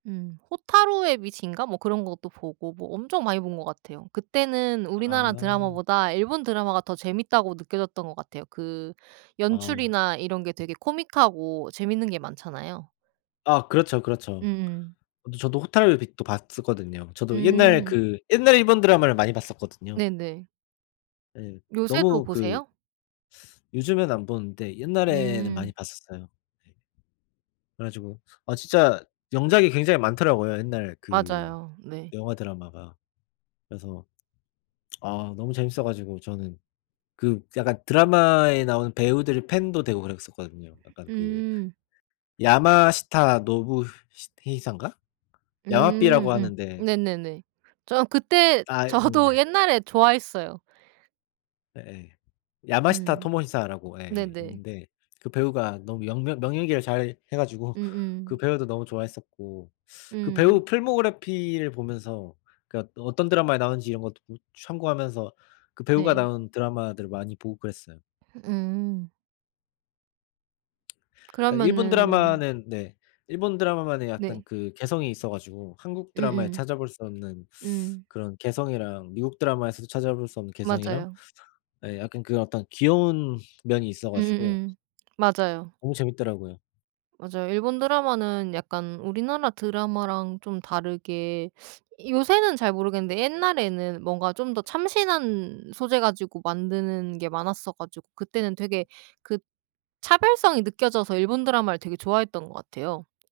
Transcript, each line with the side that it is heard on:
right: 음 호타루의 빛인가 뭐 그런 것도 보고 뭐 엄청 많이 본 것 같아요. 그때는 우리나라
left: 아.
right: 드라마보다 일본 드라마가 더 재밌다고 느껴졌던 것 같아요. 그
left: 아.
right: 연출이나 이런 게 되게 코믹하고 재밌는 게 많잖아요.
left: 아 그렇죠, 그렇죠.
right: 음음.
left: 어 저도 호타루의 빛도 봤었거든요. 저도 옛날
right: 음.
left: 그 옛날 일본 드라마를 많이 봤었거든요.
right: 네네.
left: 예.
right: 요새도
left: 너무 그
right: 보세요?
left: 요즘에는 안 보는데 옛날에는 많이
right: 음.
left: 봤었어요. 네. 그래 가지고 아 진짜 명작이 굉장히 많더라고요, 옛날 그
right: 맞아요. 네.
left: 영화 드라마가. 그래서 아 너무 재밌어 가지고 저는 그 약간 드라마에 나오는 배우들의 팬도 되고 그랬었거든요. 약간 그
right: 음.
left: 야마시타 노부시테히산가?
right: 음
left: 야마비라고
right: 음.
left: 하는데
right: 네네네. 저 그때
left: 아
right: 저도
left: 네.
right: 옛날에 좋아했어요.
left: 예예. 야마시타
right: 음.
left: 토모시사라고 예
right: 네네.
left: 있는데 그 배우가 너무 영 명 명연기를 잘해 가지고 그
right: 음음.
left: 배우도 너무 좋아했었고 그
right: 음.
left: 배우 필모그래피를 보면서 그러니까 어떤 드라마에 나오는지 이런 것도 참고하면서 그 배우가
right: 네.
left: 나온 드라마들 많이 보고 그랬어요.
right: 음.
left: 그러니까 일본
right: 그러면은
left: 드라마는 네. 일본 드라마만의 약간
right: 네.
left: 그 개성이 있어 가지고 한국 드라마에
right: 음음.
left: 찾아볼 수 없는
right: 음.
left: 그런 개성이랑 미국 드라마에서도 찾아볼 수 없는 개성이랑
right: 맞아요.
left: 예 약간 그 어떤 귀여운 면이 있어 가지고
right: 음음음. 맞아요.
left: 너무 재밌더라고요.
right: 맞아요. 일본 드라마는 약간 우리나라 드라마랑 좀 다르게 요새는 잘 모르겠는데 옛날에는 뭔가 좀 더 참신한 소재 가지고 만드는 게 많았어 가지고 그때는 되게 그 차별성이 느껴져서 일본 드라마를 되게 좋아했던 것 같아요.